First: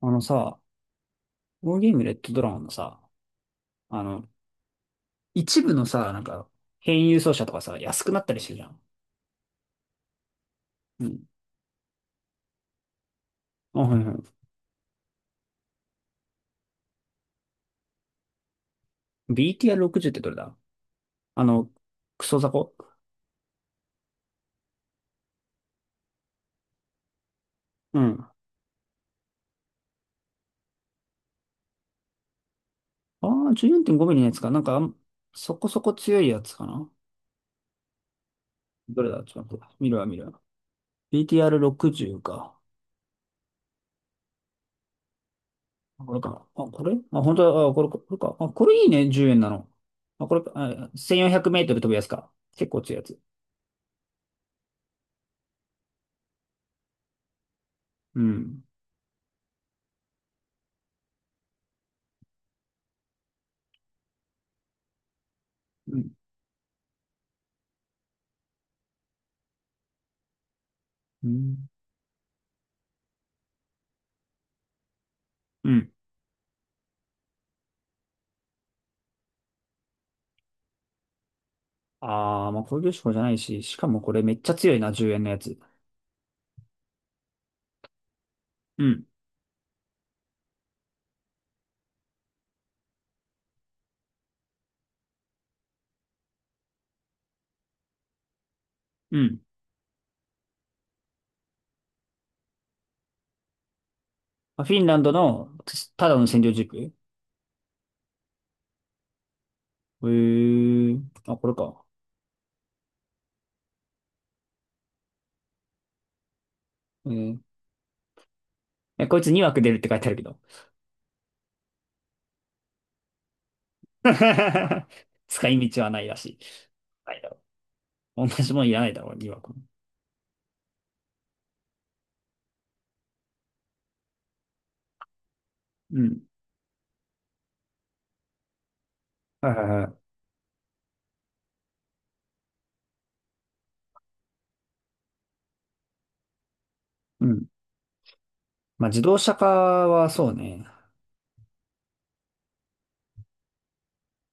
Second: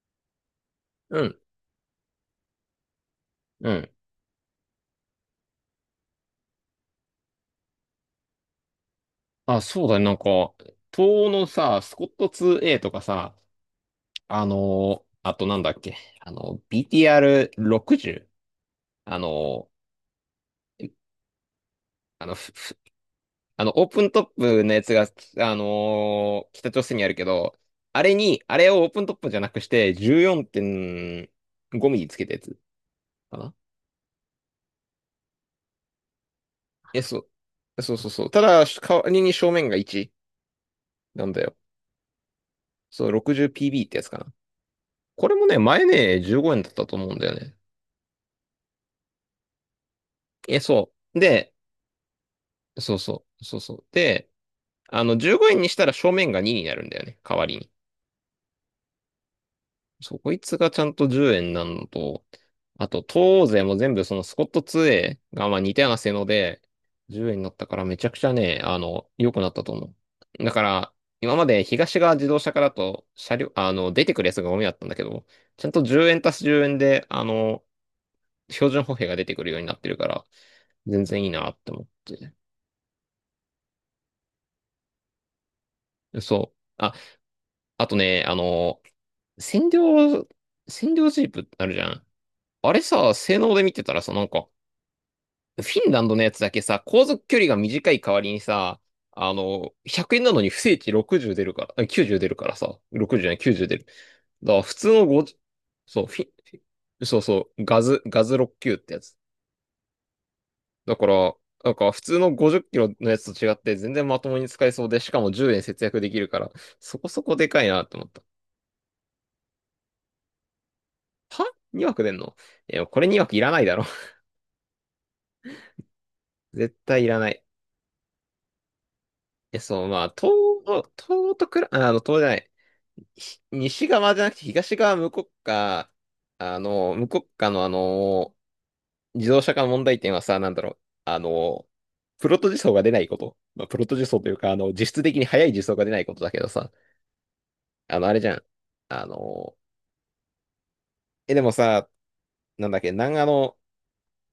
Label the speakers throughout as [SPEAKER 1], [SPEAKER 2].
[SPEAKER 1] あのさ、
[SPEAKER 2] うん、
[SPEAKER 1] このゲームレッドドラゴンのさ、
[SPEAKER 2] うん。
[SPEAKER 1] あの、一部のさ、なんか、変輸送車とかさ、安くなったりしてるじゃん。
[SPEAKER 2] あ、そうだね。なんか、
[SPEAKER 1] う
[SPEAKER 2] 東
[SPEAKER 1] ん。
[SPEAKER 2] 欧のさ、スコット 2A とかさ、
[SPEAKER 1] あ、はいはい。
[SPEAKER 2] あとなんだっけ、BTR60？ あの
[SPEAKER 1] BTR60 ってどれだ？あの、クソザ
[SPEAKER 2] ふ
[SPEAKER 1] コ。
[SPEAKER 2] ふオープントップのやつが、北朝鮮にあるけど、
[SPEAKER 1] う
[SPEAKER 2] あれ
[SPEAKER 1] ん。あ
[SPEAKER 2] に、あれをオープントップじゃなくして、14.5ミリつけたやつか
[SPEAKER 1] あ、
[SPEAKER 2] な。
[SPEAKER 1] 14.5ミリのやつか。なんか、そこそこ強いやつかな。
[SPEAKER 2] え、そう。そうそうそう。ただ、代
[SPEAKER 1] ど
[SPEAKER 2] わ
[SPEAKER 1] れだ？
[SPEAKER 2] りに
[SPEAKER 1] ちょっ
[SPEAKER 2] 正
[SPEAKER 1] と待
[SPEAKER 2] 面
[SPEAKER 1] って。
[SPEAKER 2] が
[SPEAKER 1] 見るわ、
[SPEAKER 2] 1
[SPEAKER 1] 見るわ。
[SPEAKER 2] なんだよ。
[SPEAKER 1] BTR60 か。
[SPEAKER 2] そう、60PB ってやつかな。これもね、前
[SPEAKER 1] あ、これ
[SPEAKER 2] ね、15
[SPEAKER 1] か。あ、
[SPEAKER 2] 円だっ
[SPEAKER 1] こ
[SPEAKER 2] た
[SPEAKER 1] れ、
[SPEAKER 2] と思うん
[SPEAKER 1] あ、
[SPEAKER 2] だよ
[SPEAKER 1] 本当
[SPEAKER 2] ね。
[SPEAKER 1] だ。あ、これ、これか。あ、これいいね。10円なの。あ、これ、
[SPEAKER 2] え、
[SPEAKER 1] あ、
[SPEAKER 2] そう。
[SPEAKER 1] 1400メー
[SPEAKER 2] で、
[SPEAKER 1] トル飛ぶやつか。結構
[SPEAKER 2] そ
[SPEAKER 1] 強
[SPEAKER 2] う
[SPEAKER 1] いやつ。
[SPEAKER 2] そう、そうそう。で、15円にしたら正面が2になるんだよね、代わりに。
[SPEAKER 1] うん。
[SPEAKER 2] そう、こいつがちゃんと10円なのと、あと、東欧勢も全部そのスコット 2A がまあ似たよう
[SPEAKER 1] う
[SPEAKER 2] な
[SPEAKER 1] ん。
[SPEAKER 2] 性能で、10円になったからめちゃくちゃね、良くなったと思う。だから、
[SPEAKER 1] う
[SPEAKER 2] 今まで
[SPEAKER 1] ん。
[SPEAKER 2] 東側自動車からと車両、出てくるやつがゴミだったんだけど、ちゃ
[SPEAKER 1] う
[SPEAKER 2] んと
[SPEAKER 1] ん。
[SPEAKER 2] 10円足す10円で、標準歩兵が出てくるようになってるから、全然いいなって思って。
[SPEAKER 1] ああ、まあ工業志向じゃないし、しかもこれめっちゃ強いな、10円のやつ。
[SPEAKER 2] そう。あ、あとね、
[SPEAKER 1] うん。
[SPEAKER 2] 占領、占領ジープってあるじゃん。あれさ、性能で見てたらさ、なんか、フィンランドのやつだけさ、航続距離が短い代わりにさ、
[SPEAKER 1] うん。
[SPEAKER 2] 100円なのに不正値60出るから、あ、90出るからさ、60じゅうじゃない、90出る。だか
[SPEAKER 1] ま
[SPEAKER 2] ら
[SPEAKER 1] あ、フ
[SPEAKER 2] 普
[SPEAKER 1] ィン
[SPEAKER 2] 通
[SPEAKER 1] ラン
[SPEAKER 2] の
[SPEAKER 1] ド
[SPEAKER 2] 50、
[SPEAKER 1] の
[SPEAKER 2] そう、
[SPEAKER 1] ただの占領
[SPEAKER 2] フィ
[SPEAKER 1] 軸へ。
[SPEAKER 2] ンそうそう、ガズ69っ級ってやつ。
[SPEAKER 1] え。
[SPEAKER 2] だから、
[SPEAKER 1] あ、これ
[SPEAKER 2] なん
[SPEAKER 1] か。
[SPEAKER 2] か普通の50キロのやつと違って全然まともに使えそうで、しかも10円節約できるから、そ
[SPEAKER 1] え
[SPEAKER 2] こそこ
[SPEAKER 1] ー、
[SPEAKER 2] でかいなって思った。
[SPEAKER 1] え、こいつ2枠出るって書いてあるけど。
[SPEAKER 2] は？ 2 枠出んの？え、これ2枠いらないだろ。
[SPEAKER 1] 使い道はないらしい。
[SPEAKER 2] 絶対い
[SPEAKER 1] な
[SPEAKER 2] ら
[SPEAKER 1] いだ
[SPEAKER 2] な
[SPEAKER 1] ろ
[SPEAKER 2] い。
[SPEAKER 1] う。同じもんいらないだろう、2枠
[SPEAKER 2] え、
[SPEAKER 1] も。
[SPEAKER 2] そう、まあ、東、東とくら、あの、東じゃない。西側じゃなくて東側
[SPEAKER 1] うん。
[SPEAKER 2] 無国家の自動
[SPEAKER 1] はい
[SPEAKER 2] 車
[SPEAKER 1] は
[SPEAKER 2] 化
[SPEAKER 1] い
[SPEAKER 2] 問
[SPEAKER 1] は
[SPEAKER 2] 題
[SPEAKER 1] い。
[SPEAKER 2] 点はさ、なんだろう。あの、プロト自走が出ないこと。まあ、プロト自走というか、実質的に速い自走が出ないことだけどさ、
[SPEAKER 1] うん。
[SPEAKER 2] あれじゃん。
[SPEAKER 1] まあ、自
[SPEAKER 2] あ
[SPEAKER 1] 動車化
[SPEAKER 2] の、
[SPEAKER 1] はそうね。
[SPEAKER 2] でもさ、なんだっけ、南アの、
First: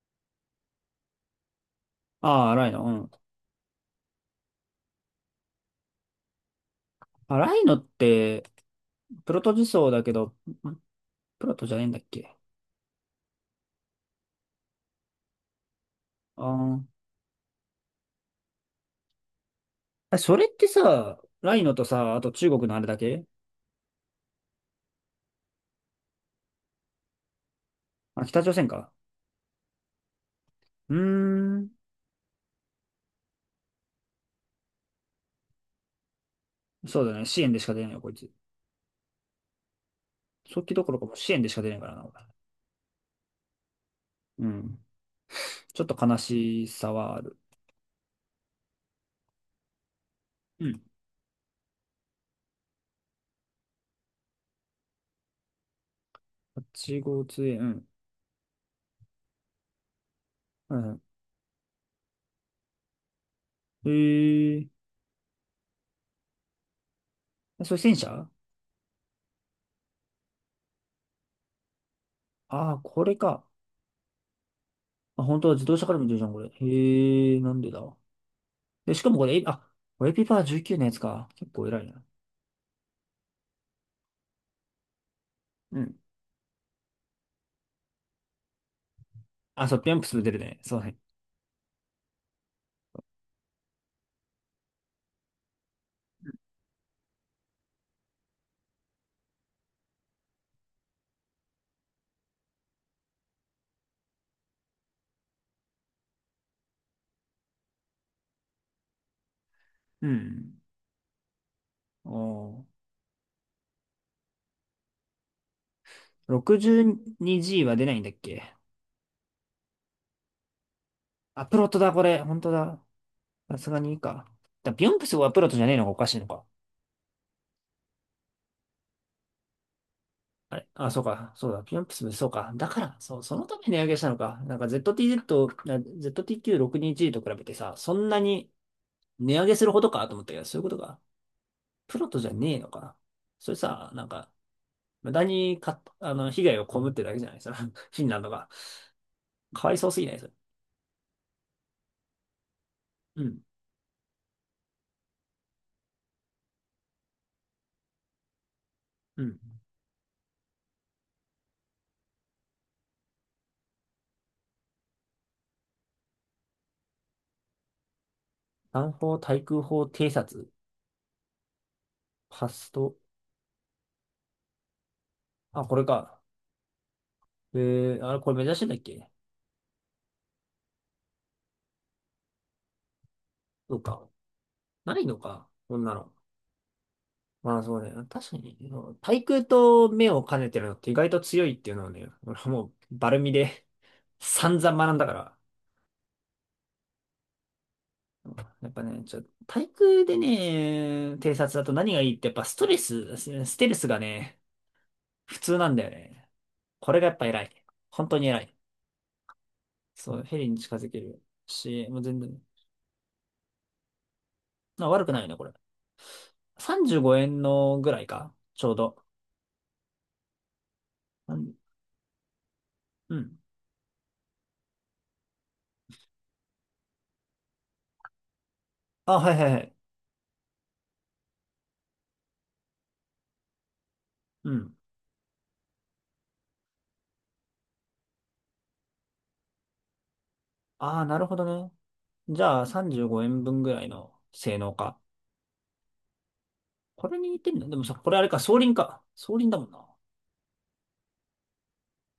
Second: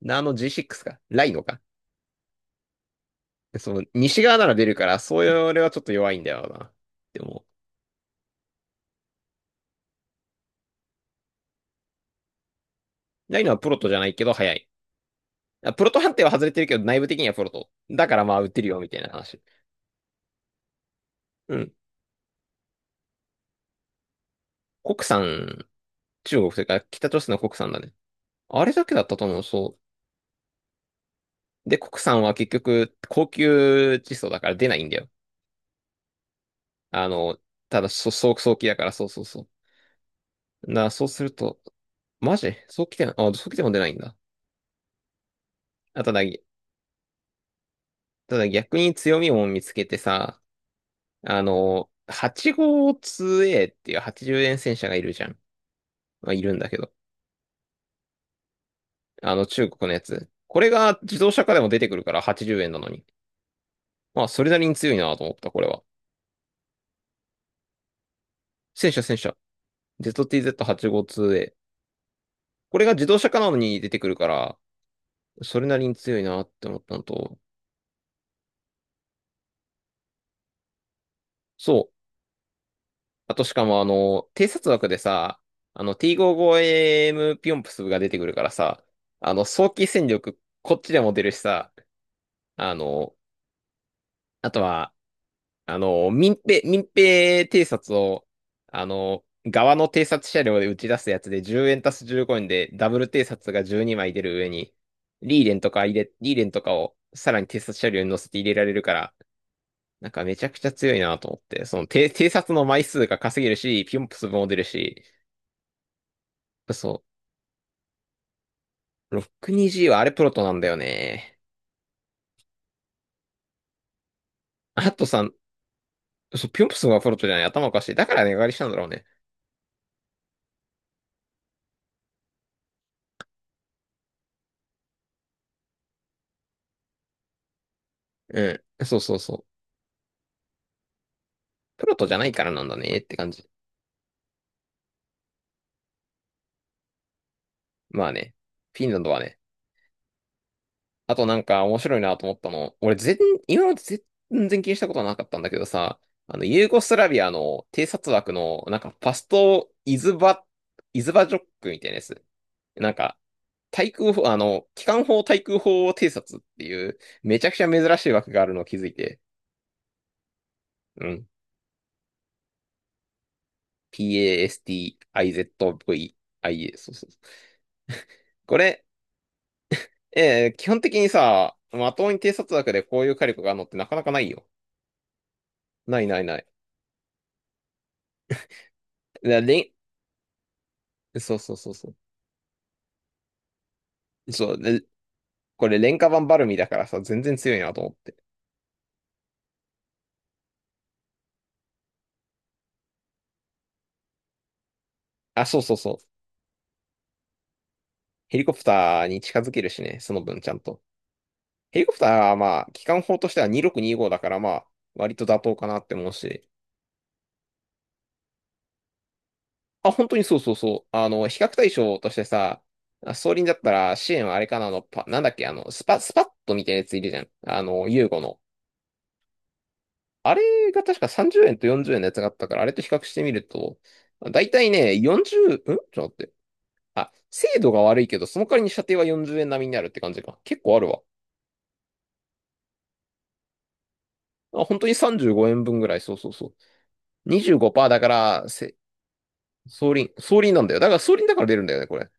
[SPEAKER 2] ナーの G6 か、ライノか。
[SPEAKER 1] ああ、ライノ。うん。
[SPEAKER 2] その、西側なら出るから、そういうれはちょっと弱いんだよな。で
[SPEAKER 1] あ、
[SPEAKER 2] も、
[SPEAKER 1] ライノって、プロト自走だけど、んプロトじゃねえんだっけ？
[SPEAKER 2] ないのはプロトじゃないけど、早い。あ、プロト判定は
[SPEAKER 1] あ、
[SPEAKER 2] 外れてるけど、
[SPEAKER 1] あ、
[SPEAKER 2] 内部的にはプロト。だからまあ、打てるよ、みたいな話。
[SPEAKER 1] あ、それってさ、ラ
[SPEAKER 2] う
[SPEAKER 1] イノ
[SPEAKER 2] ん。
[SPEAKER 1] とさ、あと中国のあれだけ。
[SPEAKER 2] 国産、中国というか、北朝鮮の国産だね。
[SPEAKER 1] あ、北朝
[SPEAKER 2] あ
[SPEAKER 1] 鮮
[SPEAKER 2] れだ
[SPEAKER 1] か。
[SPEAKER 2] けだったと思う、そ
[SPEAKER 1] うー
[SPEAKER 2] う。
[SPEAKER 1] ん。
[SPEAKER 2] で、国産は結局、高級窒素だから出ないんだよ。
[SPEAKER 1] そう
[SPEAKER 2] あ
[SPEAKER 1] だね。
[SPEAKER 2] の、
[SPEAKER 1] 支援でしか
[SPEAKER 2] た
[SPEAKER 1] 出な
[SPEAKER 2] だ、
[SPEAKER 1] いよ、こいつ。
[SPEAKER 2] そう、早期だから、そうそうそ
[SPEAKER 1] 早
[SPEAKER 2] う。
[SPEAKER 1] 期どころか
[SPEAKER 2] そう
[SPEAKER 1] もう
[SPEAKER 2] す
[SPEAKER 1] 支
[SPEAKER 2] る
[SPEAKER 1] 援でし
[SPEAKER 2] と、
[SPEAKER 1] か出ないからな、俺。
[SPEAKER 2] マジ早期で、あ、早期でも出ないんだ。
[SPEAKER 1] うん。ちょっと
[SPEAKER 2] あ、た
[SPEAKER 1] 悲
[SPEAKER 2] だ、
[SPEAKER 1] しさはある。
[SPEAKER 2] ただ逆に強みも見つけてさ、
[SPEAKER 1] うん。
[SPEAKER 2] 8号 2A っていう80円戦車がいるじゃん。まあ、いるんだけど。
[SPEAKER 1] 8号杖、うん。
[SPEAKER 2] 中国のやつ。これ
[SPEAKER 1] う
[SPEAKER 2] が
[SPEAKER 1] ん。
[SPEAKER 2] 自動車化でも出てくるから80円なのに。まあ、それ
[SPEAKER 1] へ
[SPEAKER 2] な
[SPEAKER 1] え。
[SPEAKER 2] りに強いなと思った、これは。
[SPEAKER 1] あ、それ戦車？
[SPEAKER 2] 戦車戦車。ZTZ852A。
[SPEAKER 1] ああ
[SPEAKER 2] こ
[SPEAKER 1] ー、
[SPEAKER 2] れが
[SPEAKER 1] こ
[SPEAKER 2] 自
[SPEAKER 1] れ
[SPEAKER 2] 動車化
[SPEAKER 1] か。
[SPEAKER 2] なのに出てくるから、
[SPEAKER 1] あ、本当は
[SPEAKER 2] そ
[SPEAKER 1] 自
[SPEAKER 2] れ
[SPEAKER 1] 動
[SPEAKER 2] な
[SPEAKER 1] 車
[SPEAKER 2] り
[SPEAKER 1] か
[SPEAKER 2] に
[SPEAKER 1] ら見てる
[SPEAKER 2] 強
[SPEAKER 1] じ
[SPEAKER 2] い
[SPEAKER 1] ゃん、こ
[SPEAKER 2] な
[SPEAKER 1] れ。
[SPEAKER 2] って思ったの
[SPEAKER 1] へ
[SPEAKER 2] と。
[SPEAKER 1] え、なんでだ。で、しかもこれ、え、あ、これエピパー19のやつか。結構偉
[SPEAKER 2] そ
[SPEAKER 1] いな。
[SPEAKER 2] う。あとしかも偵察枠でさ、
[SPEAKER 1] うん。
[SPEAKER 2] T55AM ピョンプスが出てくるからさ、
[SPEAKER 1] あ、
[SPEAKER 2] 早
[SPEAKER 1] そう、
[SPEAKER 2] 期
[SPEAKER 1] ピャンプ
[SPEAKER 2] 戦
[SPEAKER 1] ス出る
[SPEAKER 2] 力
[SPEAKER 1] ね。
[SPEAKER 2] こ
[SPEAKER 1] そ
[SPEAKER 2] っ
[SPEAKER 1] う
[SPEAKER 2] ち
[SPEAKER 1] ね。
[SPEAKER 2] でも出るしさ、あの、あとは、民兵偵察を、側の偵察車両で打ち出すやつで10円足す15円でダブル偵察が12枚出る上に、リーレンとかをさらに偵察車両に乗せて入れられるから、
[SPEAKER 1] う
[SPEAKER 2] なんかめちゃく
[SPEAKER 1] ん。
[SPEAKER 2] ちゃ強いなと思って、その
[SPEAKER 1] お
[SPEAKER 2] 偵察の
[SPEAKER 1] ー。
[SPEAKER 2] 枚数が稼げるし、ピョンプスも出るし、そ
[SPEAKER 1] 62G は出ないんだっけ？
[SPEAKER 2] う、6 2 g はあれプロトなんだよね。
[SPEAKER 1] あ、プロトだ、これ。本当だ。さすがにいいか。ビ
[SPEAKER 2] あ
[SPEAKER 1] ヨン
[SPEAKER 2] と
[SPEAKER 1] プス
[SPEAKER 2] さ、
[SPEAKER 1] はプロトじゃねえのがおかしいのか。
[SPEAKER 2] そう、ピョンプスがプロトじゃない、頭おかしい。だから値上がりしたんだろうね。
[SPEAKER 1] あれ、あ、そうか。そうだ。ビヨンプス、そうか。だから、そう、そのために値上げしたのか。なんか ZTZ と、ZTQ62G と比べてさ、そんなに
[SPEAKER 2] うん。そうそう
[SPEAKER 1] 値
[SPEAKER 2] そう。
[SPEAKER 1] 上げするほどかと思ったけど、そういうことか。
[SPEAKER 2] プロ
[SPEAKER 1] プ
[SPEAKER 2] ト
[SPEAKER 1] ロ
[SPEAKER 2] じゃ
[SPEAKER 1] ト
[SPEAKER 2] な
[SPEAKER 1] じゃ
[SPEAKER 2] いから
[SPEAKER 1] ねえ
[SPEAKER 2] なん
[SPEAKER 1] の
[SPEAKER 2] だ
[SPEAKER 1] か。
[SPEAKER 2] ねって感じ。
[SPEAKER 1] それさ、なんか、無駄にか、被害を被ってるだけじゃないですか。そのフィン
[SPEAKER 2] まあ
[SPEAKER 1] ランド
[SPEAKER 2] ね、
[SPEAKER 1] が。
[SPEAKER 2] フィンランドはね、
[SPEAKER 1] かわいそうすぎない？それ。
[SPEAKER 2] あとなんか面白いなと思ったの、
[SPEAKER 1] うん。
[SPEAKER 2] 今まで全然気にしたことはなかったんだけどさ、ユーゴスラビアの偵察枠の、なんかパ
[SPEAKER 1] う
[SPEAKER 2] ス
[SPEAKER 1] ん。
[SPEAKER 2] トイズバ、イズバジョックみたいなやつ。なんか、対空砲、機関砲対空砲偵察っていう、めちゃくちゃ珍しい枠があるのを気づ
[SPEAKER 1] 南
[SPEAKER 2] い
[SPEAKER 1] 方
[SPEAKER 2] て、
[SPEAKER 1] 対空砲偵察、
[SPEAKER 2] うん。
[SPEAKER 1] パスト、
[SPEAKER 2] PASTIZVIA、
[SPEAKER 1] あ、これか。
[SPEAKER 2] そうそうそう。
[SPEAKER 1] えあれ、これ目指
[SPEAKER 2] こ
[SPEAKER 1] してたっ
[SPEAKER 2] れ、
[SPEAKER 1] け？
[SPEAKER 2] 基本的にさ、まともに偵察枠でこういう火力があるのっ
[SPEAKER 1] そ
[SPEAKER 2] て
[SPEAKER 1] う
[SPEAKER 2] なかな
[SPEAKER 1] か。
[SPEAKER 2] かないよ。
[SPEAKER 1] ないのか。こんな
[SPEAKER 2] ない
[SPEAKER 1] の。
[SPEAKER 2] ないない。
[SPEAKER 1] まあそうね。確かに、対
[SPEAKER 2] だ
[SPEAKER 1] 空
[SPEAKER 2] れ
[SPEAKER 1] と目を兼ねてるのって意外
[SPEAKER 2] ん、
[SPEAKER 1] と
[SPEAKER 2] そう
[SPEAKER 1] 強い
[SPEAKER 2] そう
[SPEAKER 1] って
[SPEAKER 2] そ
[SPEAKER 1] いう
[SPEAKER 2] う
[SPEAKER 1] のは
[SPEAKER 2] そ
[SPEAKER 1] ね、俺はもうバルミで
[SPEAKER 2] う。そう、
[SPEAKER 1] 散々
[SPEAKER 2] で、
[SPEAKER 1] 学んだから。
[SPEAKER 2] これ廉価版バルミだからさ、全然強いなと思って。
[SPEAKER 1] やっぱね、対空でね、偵察だと何がいいってやっぱスステルスがね、普
[SPEAKER 2] あ、
[SPEAKER 1] 通
[SPEAKER 2] そう
[SPEAKER 1] な
[SPEAKER 2] そ
[SPEAKER 1] ん
[SPEAKER 2] う
[SPEAKER 1] だよ
[SPEAKER 2] そう。
[SPEAKER 1] ね。これがやっぱ偉い。本当に
[SPEAKER 2] ヘ
[SPEAKER 1] 偉
[SPEAKER 2] リコ
[SPEAKER 1] い。
[SPEAKER 2] プターに近づけるしね、そ
[SPEAKER 1] そ
[SPEAKER 2] の
[SPEAKER 1] う、ヘ
[SPEAKER 2] 分ち
[SPEAKER 1] リ
[SPEAKER 2] ゃ
[SPEAKER 1] に
[SPEAKER 2] ん
[SPEAKER 1] 近
[SPEAKER 2] と。
[SPEAKER 1] づける
[SPEAKER 2] ヘリ
[SPEAKER 1] し、
[SPEAKER 2] コ
[SPEAKER 1] も
[SPEAKER 2] プ
[SPEAKER 1] う
[SPEAKER 2] ター
[SPEAKER 1] 全
[SPEAKER 2] は
[SPEAKER 1] 然、
[SPEAKER 2] まあ、機関砲としては2625だからまあ、
[SPEAKER 1] まあ悪く
[SPEAKER 2] 割
[SPEAKER 1] ない
[SPEAKER 2] と
[SPEAKER 1] よね、
[SPEAKER 2] 妥
[SPEAKER 1] これ。
[SPEAKER 2] 当かなって思うし。
[SPEAKER 1] 35円のぐらいか、ちょうど。
[SPEAKER 2] あ、本当にそうそうそう。
[SPEAKER 1] う
[SPEAKER 2] 比較
[SPEAKER 1] ん。
[SPEAKER 2] 対象としてさ、あ、
[SPEAKER 1] う
[SPEAKER 2] 装
[SPEAKER 1] ん。
[SPEAKER 2] 輪だったら支援はあれかななんだっけ、スパッとみたいなやついるじゃん。ユーゴの。
[SPEAKER 1] あ、はいはいはい。
[SPEAKER 2] あれが確か30円と40円のやつがあったから、あれと比較してみると、だ
[SPEAKER 1] う
[SPEAKER 2] いたい
[SPEAKER 1] ん。
[SPEAKER 2] ね、40、ちょっと待って。あ、精度が悪いけど、その代わりに射程は40円並みになるって感じか。結構ある
[SPEAKER 1] あ
[SPEAKER 2] わ。
[SPEAKER 1] あ、なるほどね。じゃあ、35円分ぐらいの性
[SPEAKER 2] あ、
[SPEAKER 1] 能
[SPEAKER 2] 本当に
[SPEAKER 1] か。
[SPEAKER 2] 35円分ぐらい。そうそうそ
[SPEAKER 1] これに
[SPEAKER 2] う。
[SPEAKER 1] 似てんのでも
[SPEAKER 2] 25%
[SPEAKER 1] さ、
[SPEAKER 2] だか
[SPEAKER 1] これあれか、
[SPEAKER 2] ら、
[SPEAKER 1] 双輪か。双輪だもんな。
[SPEAKER 2] 総輪なんだよ。だから総輪だから出るんだよね、これ。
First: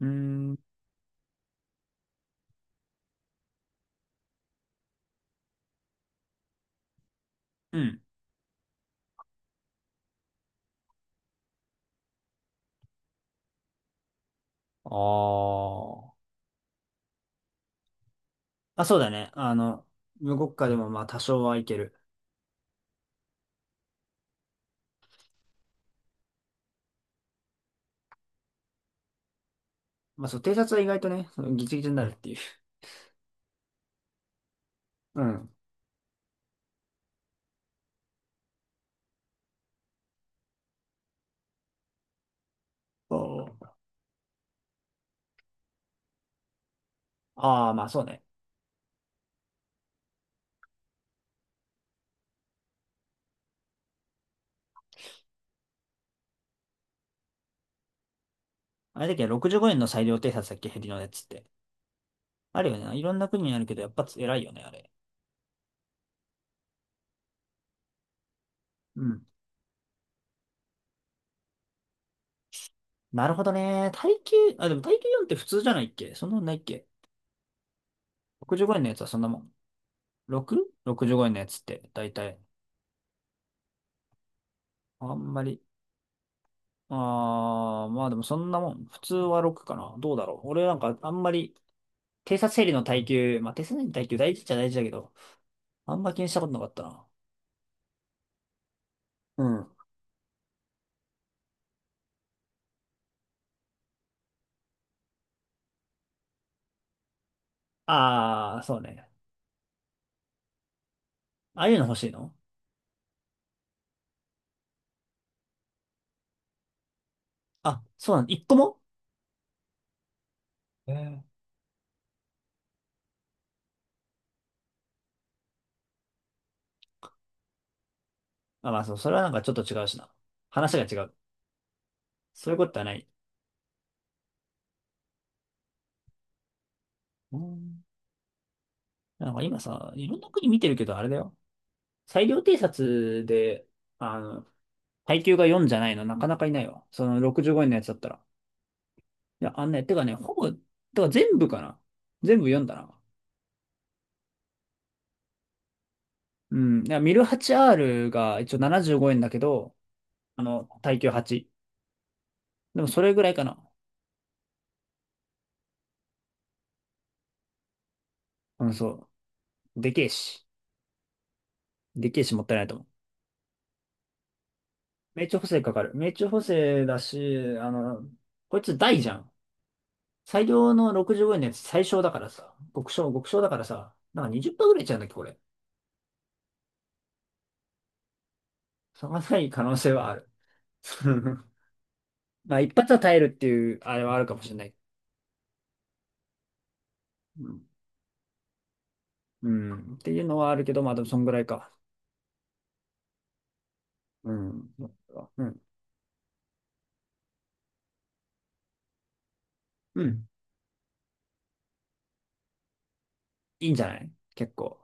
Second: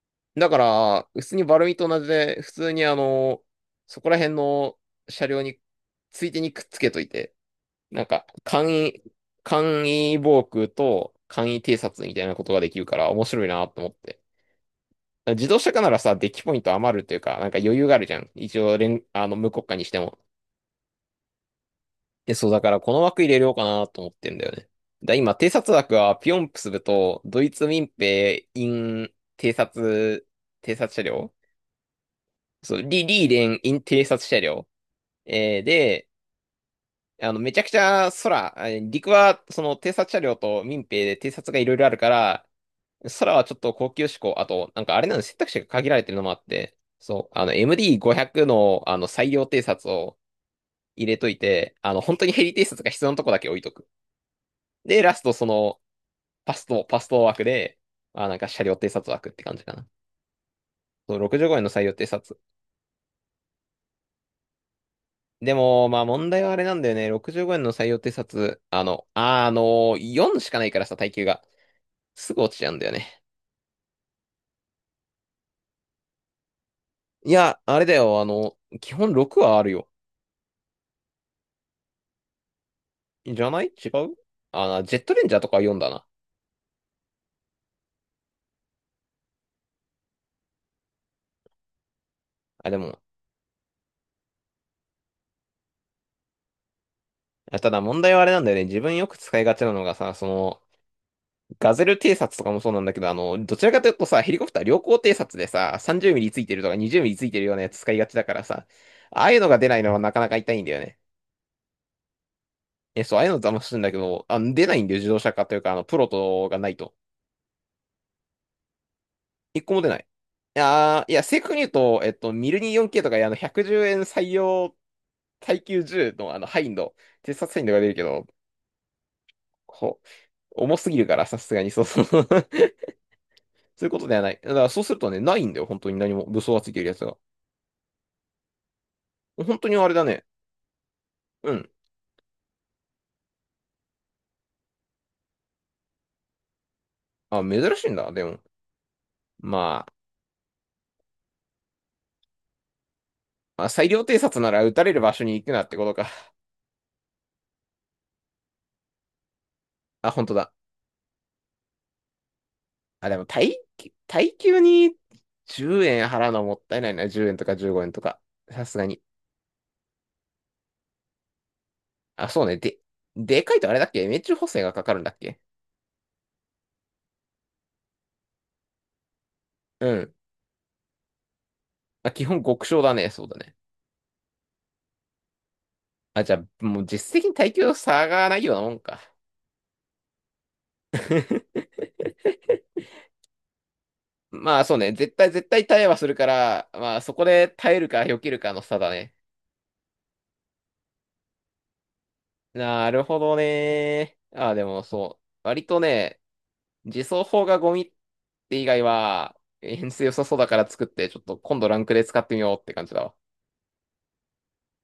[SPEAKER 1] うー
[SPEAKER 2] だ
[SPEAKER 1] ん。
[SPEAKER 2] から、普通にバルミと同じで、普通にそこら辺の車両に、ついでにくっつけといて、
[SPEAKER 1] うん。
[SPEAKER 2] なんか、簡易防空と簡易偵察みたいなことができるから面白いなと思って。自動車化ならさ、
[SPEAKER 1] あ
[SPEAKER 2] デッキポイント余るっていうか、なんか余裕があるじゃん。一応
[SPEAKER 1] あ。あ、そう
[SPEAKER 2] 連、
[SPEAKER 1] だ
[SPEAKER 2] あ
[SPEAKER 1] ね。
[SPEAKER 2] の、無国家にしても。
[SPEAKER 1] 無国家でもまあ多少はいける。
[SPEAKER 2] え、そう、だからこの枠入れようかなと思ってんだよね。今、偵察枠はピョンプスブとドイツ民兵 in
[SPEAKER 1] まあそう、偵
[SPEAKER 2] 偵
[SPEAKER 1] 察は意
[SPEAKER 2] 察
[SPEAKER 1] 外
[SPEAKER 2] 車
[SPEAKER 1] とね、
[SPEAKER 2] 両、
[SPEAKER 1] そのギチギチになるっていう。
[SPEAKER 2] そう、リーレン in 偵察車両。
[SPEAKER 1] うん。
[SPEAKER 2] で、めちゃくちゃ空、陸はその偵察車両と民兵で偵察がいろいろあるから、
[SPEAKER 1] そ
[SPEAKER 2] 空はちょっ
[SPEAKER 1] う。
[SPEAKER 2] と高級志向、あと、なんかあれなの選択肢が限られてるのもあって、そう、
[SPEAKER 1] ああー、まあそうね。
[SPEAKER 2] MD500 の最良偵察を入れといて、本当にヘリ偵察が必要なとこだけ置いとく。で、ラストその、パスト枠で、まあなんか車両偵
[SPEAKER 1] あれ
[SPEAKER 2] 察
[SPEAKER 1] だっけ、
[SPEAKER 2] 枠って感
[SPEAKER 1] 65
[SPEAKER 2] じか
[SPEAKER 1] 円の
[SPEAKER 2] な。
[SPEAKER 1] 裁量偵察だっけ、ヘリのや
[SPEAKER 2] そう、
[SPEAKER 1] つって。
[SPEAKER 2] 65円の採用偵察。
[SPEAKER 1] あるよね。いろんな国にあるけど、やっぱ偉いよね、あれ。
[SPEAKER 2] でも、まあ問題はあれなんだよね。65円の採用偵察、
[SPEAKER 1] うん。
[SPEAKER 2] の4しかないからさ、耐久が。すぐ落ちちゃうんだよね。
[SPEAKER 1] なるほどね。耐久、あ、でも耐久4って普通じゃないっけ？そんなんないっけ？
[SPEAKER 2] いや、あれだよ、
[SPEAKER 1] 65 円のや
[SPEAKER 2] 基
[SPEAKER 1] つは
[SPEAKER 2] 本
[SPEAKER 1] そんなも
[SPEAKER 2] 6
[SPEAKER 1] ん？
[SPEAKER 2] はあるよ。
[SPEAKER 1] 6?65 円のやつって、だいたい？
[SPEAKER 2] じゃない、違う。あ、ジェット
[SPEAKER 1] あ
[SPEAKER 2] レン
[SPEAKER 1] ん
[SPEAKER 2] ジャー
[SPEAKER 1] ま
[SPEAKER 2] とか
[SPEAKER 1] り。
[SPEAKER 2] は4だな。
[SPEAKER 1] まあでもそんなもん。普通は6かな。どうだろう。俺なんかあんまり、偵察整
[SPEAKER 2] あ、
[SPEAKER 1] 理
[SPEAKER 2] で
[SPEAKER 1] の
[SPEAKER 2] も、
[SPEAKER 1] 耐久、まあ偵察整理の耐久大事っちゃ大事だけど、あんま気にしたことなかったな。
[SPEAKER 2] ただ問題はあれなんだよね。自分よく使
[SPEAKER 1] う
[SPEAKER 2] いがち
[SPEAKER 1] ん。
[SPEAKER 2] なのがさ、その、ガゼル偵察とかもそうなんだけど、どちらかというとさ、ヘリコプター良好偵察でさ、30ミリついてるとか20ミリついてるようなやつ使いがちだからさ、
[SPEAKER 1] そうね。
[SPEAKER 2] ああいうのが出ないのはなかなか痛いんだよね。
[SPEAKER 1] ああいうの欲しいの？
[SPEAKER 2] え、そう、ああいうの騙すんだけど、あ、出ないんだよ、自動車化というか、プロトがないと。
[SPEAKER 1] あ、そうなの。一個も。
[SPEAKER 2] 一個も出ない。い
[SPEAKER 1] え
[SPEAKER 2] やー、い
[SPEAKER 1] ー、
[SPEAKER 2] や、正確に言うと、ミルニ 4K とか、110円採用耐久銃の、ハインド、偵察ハインドが出るけど、
[SPEAKER 1] あ、まあそう、それはなんかちょっと違うし
[SPEAKER 2] こう、
[SPEAKER 1] な。話
[SPEAKER 2] 重
[SPEAKER 1] が
[SPEAKER 2] すぎ
[SPEAKER 1] 違
[SPEAKER 2] る
[SPEAKER 1] う。
[SPEAKER 2] から、さすがに、そうそう。
[SPEAKER 1] そういうことはない。
[SPEAKER 2] そういうことではない。だから、そうするとね、ないんだよ、本当に何も、武装がついてるやつが。
[SPEAKER 1] うん。なんか
[SPEAKER 2] 本
[SPEAKER 1] 今
[SPEAKER 2] 当にあ
[SPEAKER 1] さ、
[SPEAKER 2] れだ
[SPEAKER 1] いろん
[SPEAKER 2] ね。
[SPEAKER 1] な国見てるけど、あれだよ。
[SPEAKER 2] うん。
[SPEAKER 1] 裁量偵察で、あの、耐久が4じゃないの、なかなかいないわ。その
[SPEAKER 2] あ、
[SPEAKER 1] 65
[SPEAKER 2] 珍
[SPEAKER 1] 円のや
[SPEAKER 2] し
[SPEAKER 1] つ
[SPEAKER 2] い
[SPEAKER 1] だ
[SPEAKER 2] ん
[SPEAKER 1] った
[SPEAKER 2] だ。
[SPEAKER 1] ら。
[SPEAKER 2] でも。
[SPEAKER 1] いや、あんね、
[SPEAKER 2] まあ、
[SPEAKER 1] てかね、ほぼ、てか全部かな。全部読んだな。
[SPEAKER 2] まあ、裁量偵察なら撃たれる場所に行くなってことか。
[SPEAKER 1] うん。いや、ミル 8R が一応75円だけど、
[SPEAKER 2] あ、本当だ。
[SPEAKER 1] 耐久8。でもそ
[SPEAKER 2] あ、
[SPEAKER 1] れ
[SPEAKER 2] で
[SPEAKER 1] ぐ
[SPEAKER 2] も、
[SPEAKER 1] らいかな。
[SPEAKER 2] 耐久に10円払うのはもったいないな。10円とか15円とか。さ
[SPEAKER 1] うん、
[SPEAKER 2] すが
[SPEAKER 1] そ
[SPEAKER 2] に。
[SPEAKER 1] う。でけえし。でけえ
[SPEAKER 2] あ、
[SPEAKER 1] し、も
[SPEAKER 2] そ
[SPEAKER 1] っ
[SPEAKER 2] う
[SPEAKER 1] たい
[SPEAKER 2] ね。
[SPEAKER 1] ないと
[SPEAKER 2] で、
[SPEAKER 1] 思う。
[SPEAKER 2] でかいとあれだっけ、命中補正がかかるんだっ
[SPEAKER 1] 命中
[SPEAKER 2] け？
[SPEAKER 1] 補正かかる。命中補正だし、こいつ大じゃん。
[SPEAKER 2] うん。
[SPEAKER 1] 最良の65円のやつ最小
[SPEAKER 2] ま
[SPEAKER 1] だ
[SPEAKER 2] あ、
[SPEAKER 1] か
[SPEAKER 2] 基
[SPEAKER 1] ら
[SPEAKER 2] 本
[SPEAKER 1] さ。
[SPEAKER 2] 極小
[SPEAKER 1] 極
[SPEAKER 2] だね。
[SPEAKER 1] 小、
[SPEAKER 2] そ
[SPEAKER 1] 極
[SPEAKER 2] うだ
[SPEAKER 1] 小だ
[SPEAKER 2] ね。
[SPEAKER 1] からさ。なんか20%ぐらいいっちゃうんだっけ、これ。
[SPEAKER 2] あ、じゃあ、もう実質的に耐久差がないようなもんか。
[SPEAKER 1] その際に可能性はある。まあ、一発は耐えるっていう、あれはあるかもしれ
[SPEAKER 2] ま
[SPEAKER 1] な
[SPEAKER 2] あ、
[SPEAKER 1] い。
[SPEAKER 2] そうね。絶対、絶対耐えはするから、まあ、そこ
[SPEAKER 1] う
[SPEAKER 2] で
[SPEAKER 1] ん。
[SPEAKER 2] 耐えるか避けるかの差だね。
[SPEAKER 1] うんっていうのはあるけど、まあ、でもそんぐらいか。
[SPEAKER 2] なるほどね。
[SPEAKER 1] う
[SPEAKER 2] あ、で
[SPEAKER 1] ん。
[SPEAKER 2] もそう。
[SPEAKER 1] うん。
[SPEAKER 2] 割とね、自走砲がゴミって以外は、演
[SPEAKER 1] う
[SPEAKER 2] 出良 さ
[SPEAKER 1] ん。
[SPEAKER 2] そうだから作って、ちょっと今度ランクで使ってみようって感じだわ。
[SPEAKER 1] いいんじゃない？結構。